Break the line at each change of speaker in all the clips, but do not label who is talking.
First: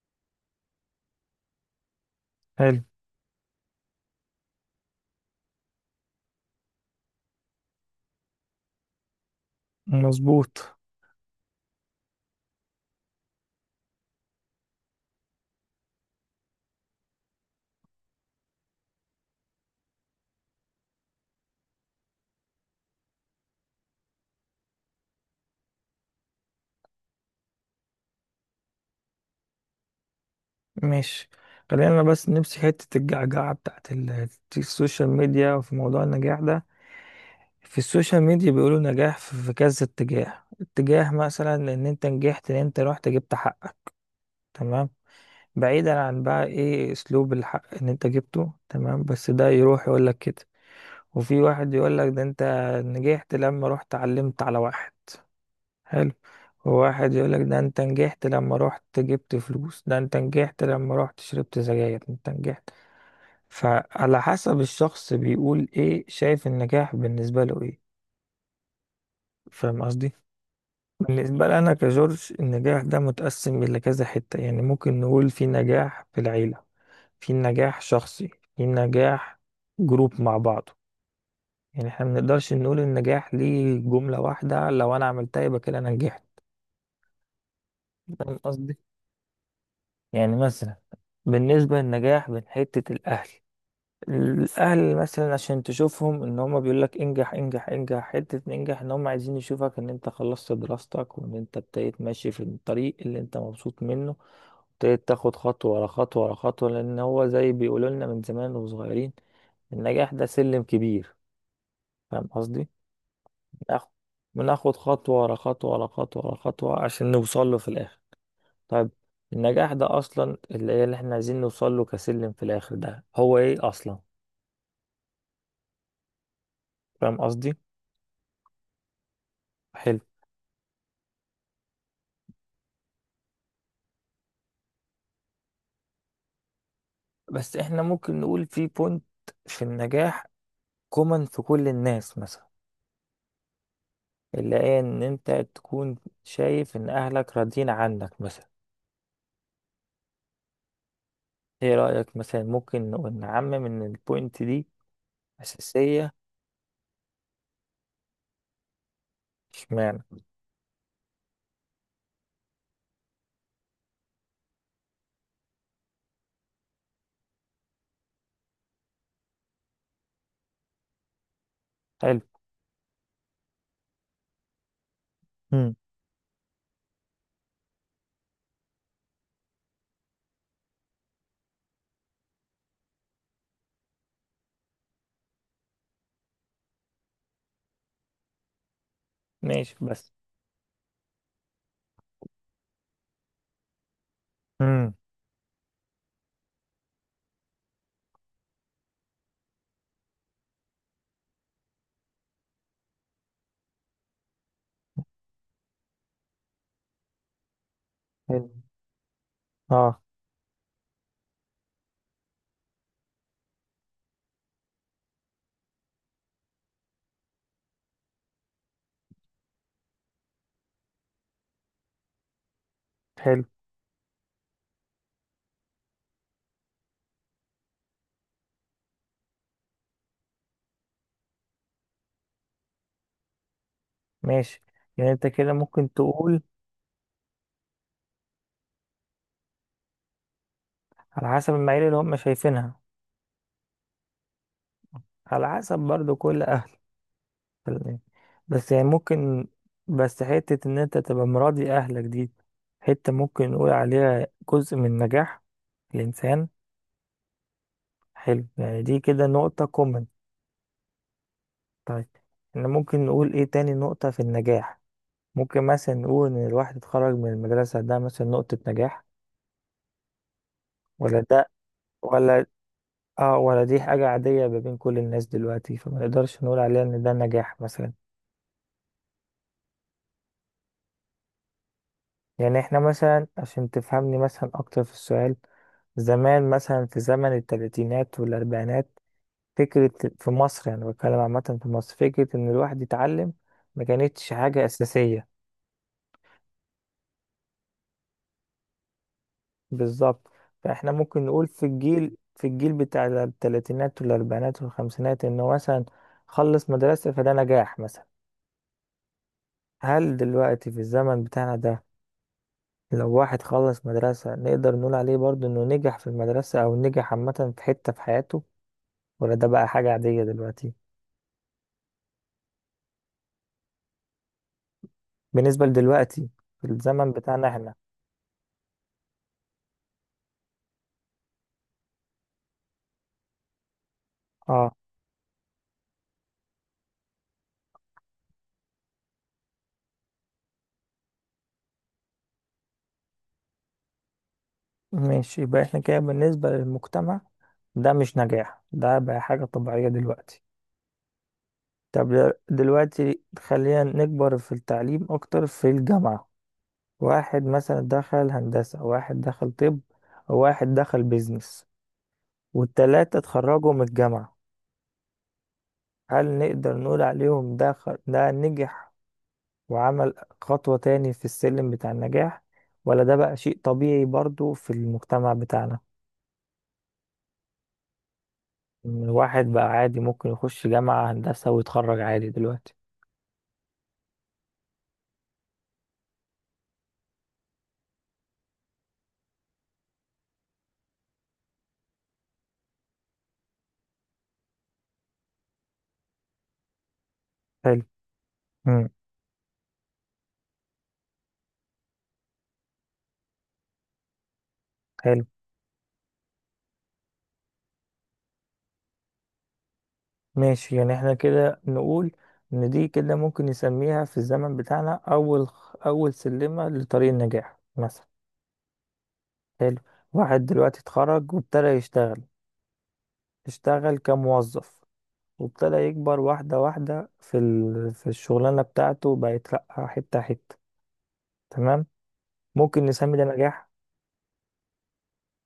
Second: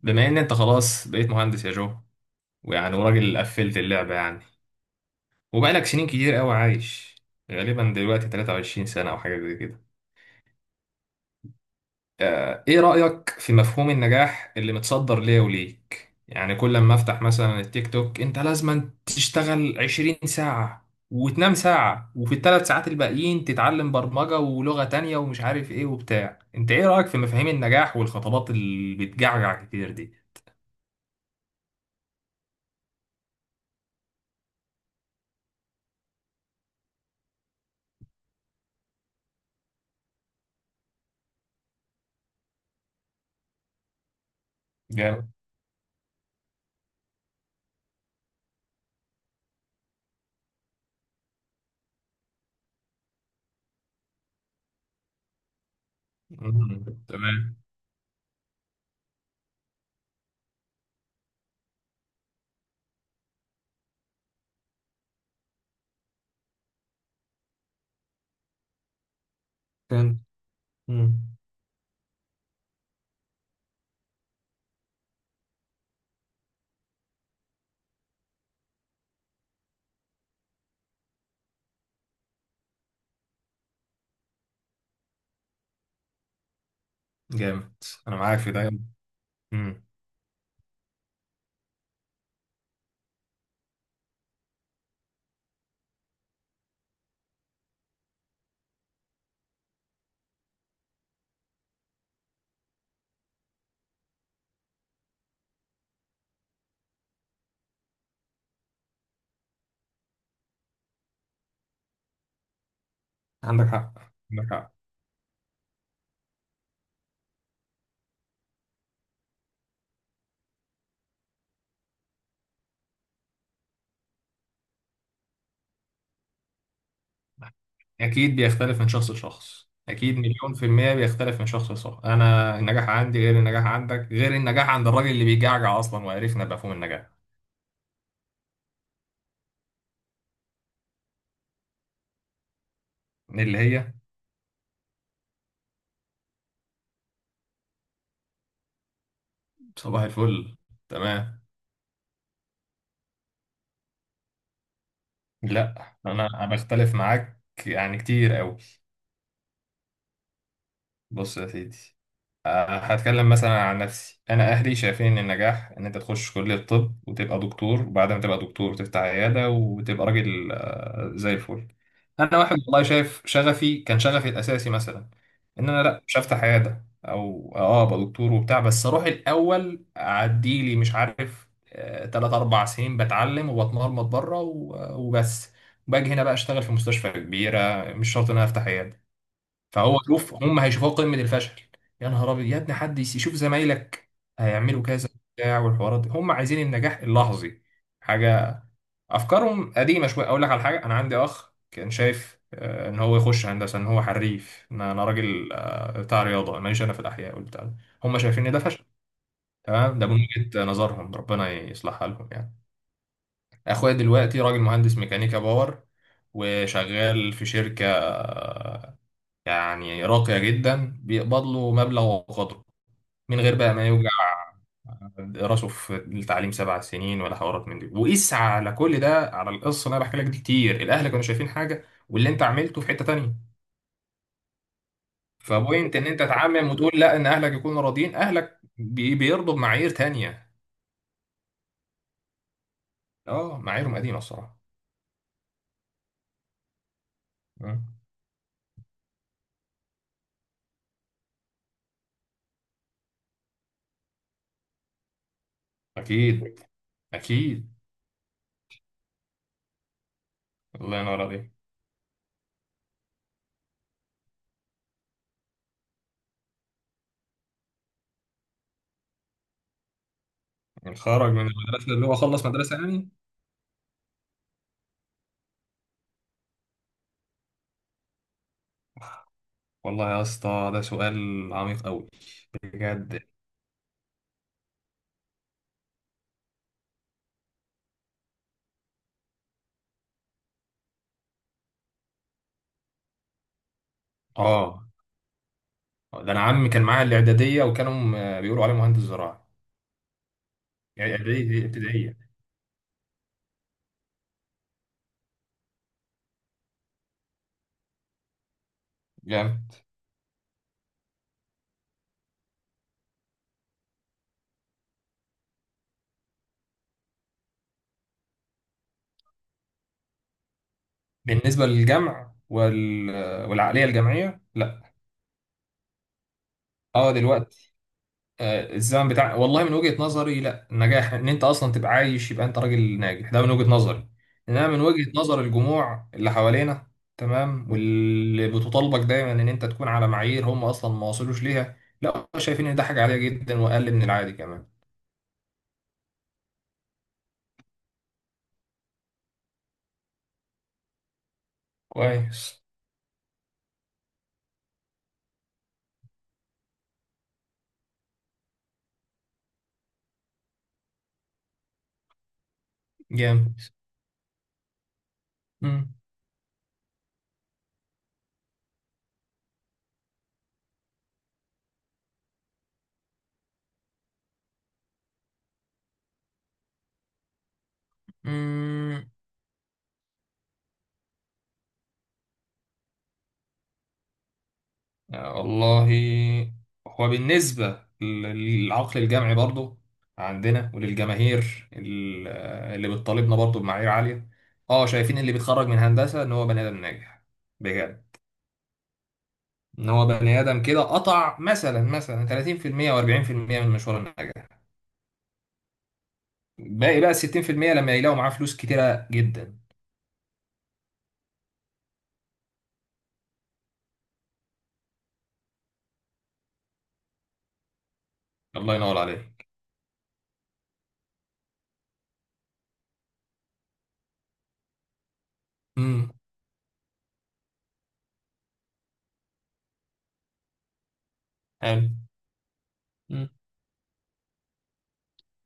بما ان انت خلاص بقيت مهندس يا جو
حلو.
ويعني وراجل قفلت اللعبة يعني وبقالك سنين كتير قوي عايش غالبا دلوقتي 23 سنة او حاجة زي كده.
مظبوط.
ايه رأيك في مفهوم النجاح اللي متصدر ليا وليك؟ يعني كل ما افتح مثلا التيك توك انت لازم تشتغل 20 ساعة وتنام ساعة وفي الـ3 ساعات الباقيين تتعلم برمجة ولغة تانية ومش عارف ايه وبتاع. انت ايه رأيك في مفاهيم النجاح والخطابات اللي بتجعجع كتير دي؟
ماشي. خلينا بس نمسك حتة الجعجعة بتاعت السوشيال ميديا وفي موضوع النجاح ده. في السوشيال ميديا بيقولوا نجاح في كذا اتجاه، مثلا ان انت نجحت، ان انت رحت جبت حقك، تمام.
جامد.
بعيدا عن بقى ايه اسلوب الحق ان انت جبته، تمام، بس ده يروح يقول لك كده. وفي واحد يقول لك ده انت نجحت لما رحت علمت على واحد. حلو.
مم.
وواحد
تمام.
يقولك ده انت نجحت لما رحت جبت فلوس، ده انت نجحت لما رحت شربت سجاير، انت نجحت. فعلى حسب الشخص بيقول ايه، شايف النجاح بالنسبة له ايه. فاهم قصدي؟
مم.
بالنسبة لي انا كجورج، النجاح ده متقسم الى كذا حتة. يعني ممكن نقول في نجاح في العيلة، في نجاح شخصي، في نجاح جروب مع بعضه. يعني احنا منقدرش نقول النجاح ليه جملة واحدة، لو انا عملتها يبقى كده انا نجحت.
جامد. انا
فاهم
معاك في ده.
قصدي؟
مم.
يعني مثلا، بالنسبة للنجاح من حتة الأهل، الأهل مثلا، عشان تشوفهم إن هما بيقولك انجح انجح انجح حتة انجح، إن هما عايزين يشوفك إن أنت خلصت دراستك وإن أنت ابتديت ماشي في الطريق اللي أنت مبسوط منه، ابتديت تاخد خطوة ورا خطوة ورا خطوة، لأن هو زي بيقولوا لنا من زمان وصغيرين، النجاح ده سلم كبير. فاهم قصدي؟
عندك
بناخد
حق. عندك حق.
بناخد خطوة ورا خطوة ورا خطوة ورا خطوة عشان نوصل له في الآخر. طيب، النجاح ده اصلا اللي هي اللي احنا عايزين نوصل له كسلم في الاخر ده هو ايه اصلا. فاهم قصدي؟
اكيد بيختلف من شخص لشخص،
حلو.
اكيد مليون في المية بيختلف من شخص لشخص. انا النجاح عندي غير النجاح عندك غير النجاح عند الراجل اللي بيجعجع اصلا وعرفنا مفهوم النجاح.
بس احنا ممكن نقول في بوينت في النجاح كومن في كل الناس، مثلا،
اللي هي
اللي هي ان انت تكون شايف ان اهلك راضيين عنك مثلا.
صباح الفل. تمام.
ايه رأيك؟ مثلا ممكن نقول نعمم ان البوينت دي
لا،
اساسية.
انا بختلف معاك يعني كتير قوي.
اشمعنى.
بص يا سيدي، هتكلم مثلا عن نفسي. انا اهلي شايفين ان النجاح ان انت تخش كلية طب وتبقى دكتور، وبعد ما تبقى دكتور تفتح عيادة وتبقى راجل زي الفل.
حلو.
انا واحد والله شايف شغفي، كان شغفي الاساسي مثلا ان
مم.
انا لا، مش هفتح عيادة او اه ابقى دكتور وبتاع. بس اروح الاول اعدي لي مش عارف تلات اربع سنين بتعلم وبتمرمط بره وبس. باجي هنا بقى اشتغل في مستشفى كبيرة، مش شرط ان انا افتح عيادة.
ماشي
فهو
بس.
شوف، هم هيشوفوها قمه الفشل. يا نهار ابيض يا ابني، حد يشوف زمايلك هيعملوا
مم.
كذا بتاع والحوارات دي. هم عايزين النجاح اللحظي، حاجه افكارهم قديمه شويه. اقول لك على حاجه، انا عندي اخ كان شايف ان هو يخش هندسه، ان هو حريف، ان انا راجل بتاع رياضه، ماليش انا في الاحياء والبتاع ده. هم شايفين
حلو.
ان ده فشل. تمام،
اه.
ده من وجهه نظرهم، ربنا يصلحها لهم يعني. اخويا دلوقتي راجل مهندس ميكانيكا باور، وشغال في شركه يعني راقية جدا، بيقبض له مبلغ وقدره، من
حلو.
غير بقى ما يوجع راسه في التعليم 7 سنين ولا حوارات من دي. وقيس على كل ده، على القصة اللي انا بحكي لك دي كتير، الاهل كانوا شايفين حاجة واللي انت عملته في حتة تانية.
ماشي، يعني انت كده ممكن
فبوينت ان انت
تقول
تعمم وتقول لا، ان اهلك يكونوا راضيين، اهلك بيرضوا بمعايير تانية.
على حسب المعايير اللي هم شايفينها،
اه معاييرهم قديمة الصراحة.
على حسب برضو كل اهل
مم.
يعني. بس يعني ممكن، بس حتة ان انت تبقى مراضي اهلك دي حتة ممكن نقول عليها جزء من نجاح الانسان.
اكيد. اكيد.
حلو، يعني دي كده نقطة كومن.
الله ينور عليك.
طيب، احنا ممكن نقول ايه تاني نقطة في النجاح؟ ممكن مثلا نقول ان الواحد اتخرج من المدرسة ده مثلا نقطة نجاح،
يعني
ولا
خرج من
ده،
المدرسة، اللي هو
ولا
خلص مدرسة يعني.
اه، ولا دي حاجة عادية ما بين كل الناس دلوقتي فما نقدرش نقول عليها ان ده نجاح مثلا.
والله يا اسطى، ده سؤال عميق قوي،
يعني احنا
بجد.
مثلا، عشان تفهمني مثلا اكتر في السؤال، زمان مثلا في زمن التلاتينات والاربعينات، فكرة في مصر، يعني بتكلم عامة في مصر، فكرة ان الواحد يتعلم ما كانتش حاجة
اه،
اساسية.
ده انا عمي كان معايا الاعداديه وكانوا بيقولوا عليه مهندس زراعي.
بالظبط. فاحنا
يعني
ممكن
اعداديه
نقول
دي
في الجيل
ابتدائيه.
في الجيل بتاع التلاتينات والاربعينات والخمسينات انه مثلا خلص مدرسة فده نجاح مثلا.
جامد.
هل دلوقتي في الزمن بتاعنا ده، لو واحد خلص مدرسة، نقدر نقول عليه برضه انه نجح في المدرسة او نجح عامة في حتة في حياته؟ ولا ده بقى حاجة عادية دلوقتي؟
بالنسبه للجمع والعقليه الجمعيه لا.
بالنسبة لدلوقتي في الزمن
اه
بتاعنا احنا.
دلوقتي، الزمن بتاع، والله من وجهه نظري، لا، النجاح ان انت اصلا تبقى عايش يبقى انت راجل ناجح، ده من وجهه نظري. انما
اه.
من وجهه نظر الجموع اللي حوالينا، تمام، واللي بتطالبك دايما ان انت تكون على معايير هم اصلا ما وصلوش ليها، لا هم شايفين ان ده حاجه عاديه جدا واقل من العادي كمان.
ماشي، يبقى احنا كده بالنسبة للمجتمع ده مش نجاح، ده بقى حاجة طبيعية دلوقتي. طب،
كويس.
دلوقتي خلينا نكبر في التعليم أكتر، في الجامعة. واحد مثلا دخل هندسة، واحد دخل طب، وواحد دخل بيزنس، والتلاتة
جامد.
اتخرجوا من الجامعة. هل نقدر نقول عليهم ده ده نجح وعمل خطوة تاني في السلم بتاع النجاح؟ ولا ده بقى شيء طبيعي برضو في المجتمع بتاعنا، إن
مم.
الواحد بقى عادي ممكن يخش جامعة هندسة ويتخرج عادي دلوقتي؟
والله. هو بالنسبة للعقل الجمعي برضو عندنا، وللجماهير اللي بتطالبنا برضو بمعايير عالية. اه شايفين اللي بيتخرج من هندسة ان هو بني ادم ناجح،
حلو.
بجد.
مم.
ان هو بني ادم كده قطع مثلا 30% و40% من مشوار النجاح.
حلو.
باقي بقى 60% لما يلاقوا معاه فلوس كتيرة جدا.
ماشي، يعني احنا كده نقول إن دي كده ممكن نسميها في الزمن بتاعنا أول سلمة لطريق النجاح مثلا.
الله ينور عليك.
حلو. واحد دلوقتي اتخرج وابتدى يشتغل، اشتغل كموظف، وابتدى
امم.
يكبر واحدة واحدة في الشغلانة بتاعته، بقى يترقى حتة حتة، تمام.
حلو.
ممكن نسمي ده نجاح.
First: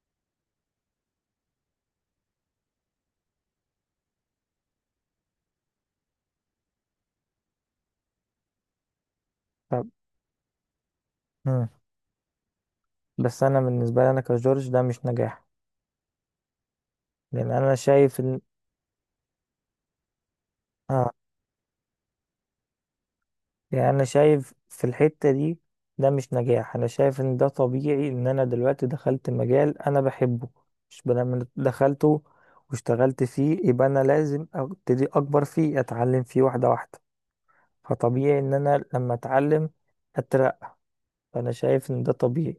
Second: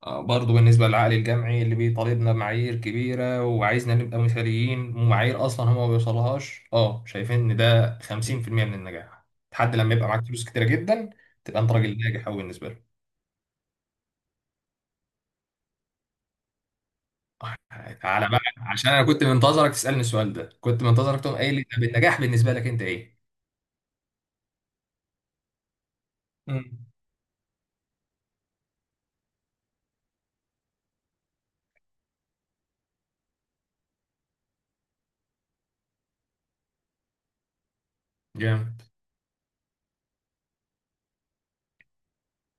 برضو بالنسبة للعقل الجمعي اللي بيطالبنا بمعايير كبيرة وعايزنا نبقى مثاليين ومعايير أصلا هما ما بيوصلهاش، اه شايفين إن ده 50% من النجاح. لحد
طب.
لما يبقى معاك فلوس كتيرة جدا تبقى
مم.
أنت راجل ناجح أوي بالنسبة له.
بس انا بالنسبه لي انا كجورج ده مش نجاح، لان انا شايف
تعالى
ان
بقى، عشان أنا كنت منتظرك تسألني السؤال ده، كنت
اه.
منتظرك تقوم قايل لي طب النجاح بالنسبة لك أنت إيه؟
يعني انا شايف في الحته دي ده مش نجاح، انا
مم.
شايف ان ده طبيعي، ان انا دلوقتي دخلت مجال انا بحبه. مش لما دخلته واشتغلت فيه يبقى انا لازم ابتدي اكبر فيه، اتعلم فيه واحده واحده. فطبيعي ان
جامد.
انا لما اتعلم اترقى، فانا شايف ان ده طبيعي.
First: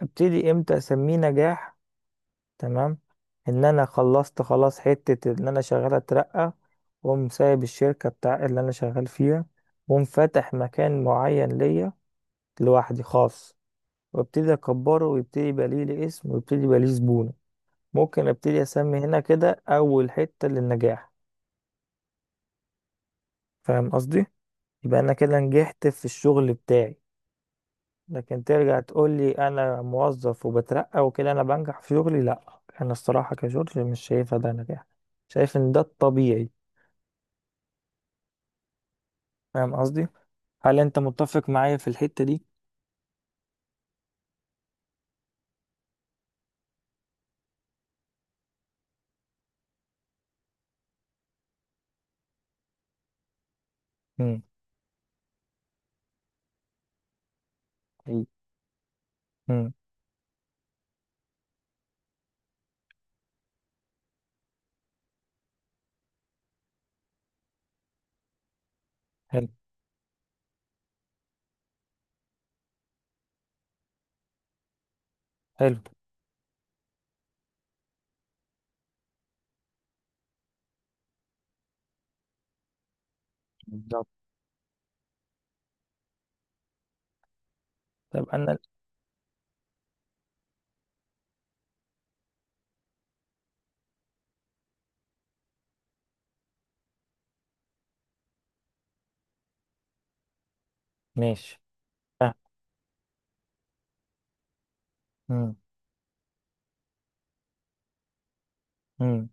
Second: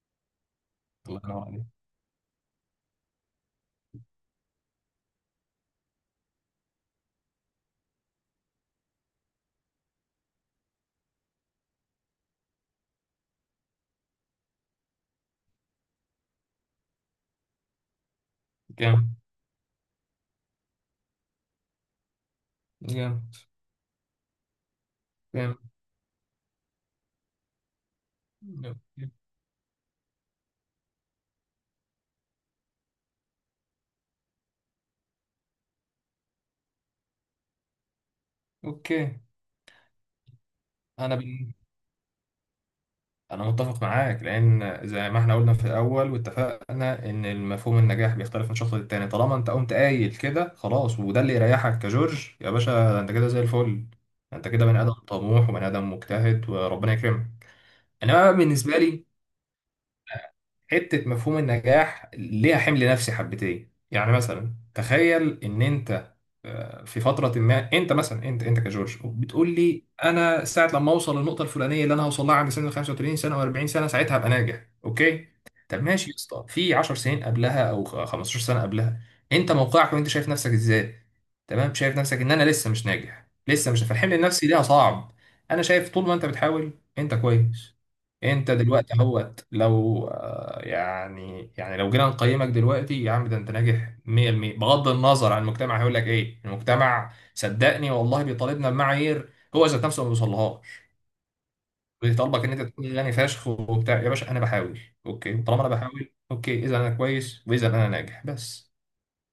ابتدي امتى اسميه
الله ينور عليك.
نجاح؟ تمام، ان انا خلصت خلاص حتة، ان انا شغال اترقى، واقوم سايب الشركة بتاع اللي انا شغال فيها، واقوم فاتح مكان معين ليا لوحدي خاص، وابتدي اكبره ويبتدي يبقى ليه اسم، ويبتدي يبقى ليه زبون. ممكن ابتدي اسمي
جامد.
هنا كده اول حتة للنجاح.
جامد.
فاهم قصدي؟ يبقى انا كده
جامد.
نجحت في الشغل بتاعي. لكن ترجع تقول لي انا موظف وبترقى وكده انا بنجح في شغلي، لا انا الصراحة كشغل مش شايفها ده نجاح، شايف ان ده الطبيعي.
أوكي.
فاهم قصدي؟ هل انت
أنا
متفق
بال...
معايا في الحتة دي؟
أنا متفق معاك، لأن زي ما احنا قلنا في الأول واتفقنا إن المفهوم النجاح بيختلف من شخص للتاني. طالما أنت قمت قايل كده خلاص وده اللي يريحك كجورج يا باشا، ده أنت كده زي الفل. ده
مم.
أنت كده بني آدم طموح وبني آدم مجتهد وربنا يكرمك.
إيه.
إنما بالنسبة لي،
مم.
حتة مفهوم النجاح ليها حمل نفسي حبتين. يعني مثلا تخيل ان انت في فترة ما، انت مثلا، انت كجورج
حلو.
بتقول لي انا ساعة لما اوصل للنقطة الفلانية اللي انا هوصل لها عند سن 35 سنة و40 سنة ساعتها هبقى ناجح. اوكي.
حلو.
طب ماشي يا اسطى، في 10 سنين قبلها او 15 سنة قبلها انت موقعك وانت شايف نفسك ازاي؟ تمام، شايف نفسك ان انا لسه مش ناجح، لسه مش،
بالظبط.
فالحمل النفسي ليها صعب. انا شايف طول ما انت بتحاول انت كويس.
طب
انت
انا.
دلوقتي اهوت، لو يعني لو جينا نقيمك دلوقتي يا عم ده انت ناجح 100%. بغض النظر عن المجتمع هيقول لك ايه، المجتمع صدقني والله بيطالبنا بمعايير هو ذات نفسه ما بيوصلهاش.
ماشي. آه.
بيطالبك ان انت تكون غني فشخ وبتاع يا باشا، انا بحاول. اوكي،
مم.
طالما انا بحاول اوكي، اذا انا كويس واذا انا ناجح بس.
مم.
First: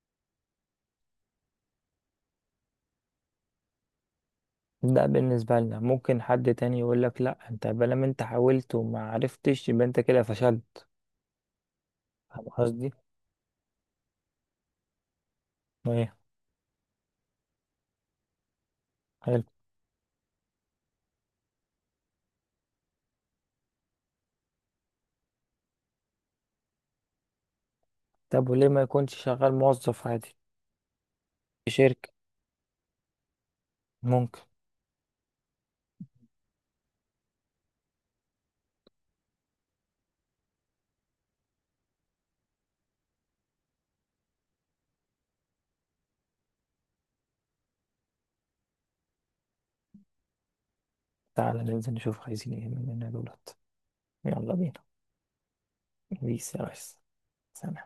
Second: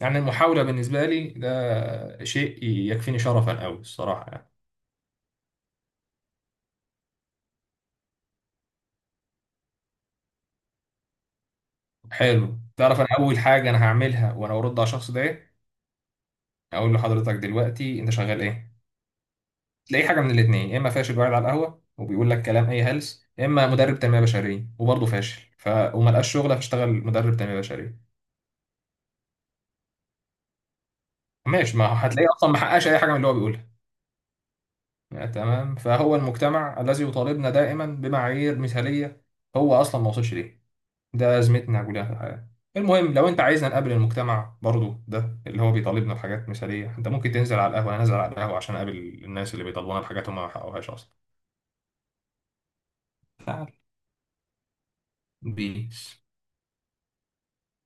يعني المحاولة بالنسبة لي ده شيء يكفيني شرفا قوي الصراحة يعني.
ده بالنسبة لنا، ممكن حد تاني يقول لك لا انت بلام، انت حاولت وما عرفتش يبقى انت كده فشلت. فاهم
حلو،
قصدي؟
تعرف انا اول حاجة انا هعملها وانا ارد على الشخص ده إيه؟
ايه.
اقول لحضرتك دلوقتي انت شغال ايه.
حلو.
تلاقي حاجه من الاثنين، يا اما فاشل وقاعد على القهوه وبيقول لك كلام اي هلس، يا اما مدرب تنميه بشريه وبرضه فاشل، ف وما لقاش شغله فاشتغل مدرب تنميه بشريه.
طب وليه ما يكونش شغال موظف عادي في
ماشي، ما هو
شركة؟
هتلاقيه اصلا ما حققش اي حاجه من اللي هو بيقولها.
ممكن.
تمام. فهو المجتمع الذي يطالبنا دائما بمعايير مثاليه هو اصلا ما وصلش ليه، ده ازمتنا كلها في الحياه. المهم لو انت عايزنا نقابل المجتمع برضه ده اللي هو بيطالبنا بحاجات مثاليه، انت ممكن تنزل على القهوه، انا نازل على القهوه عشان اقابل الناس اللي بيطالبونا بحاجات هم ما حققوهاش
تعالى ننزل نشوف عايزين ايه مننا دولت.
اصلا.
يلا بينا.
بي
بيس يا ريس. سلام.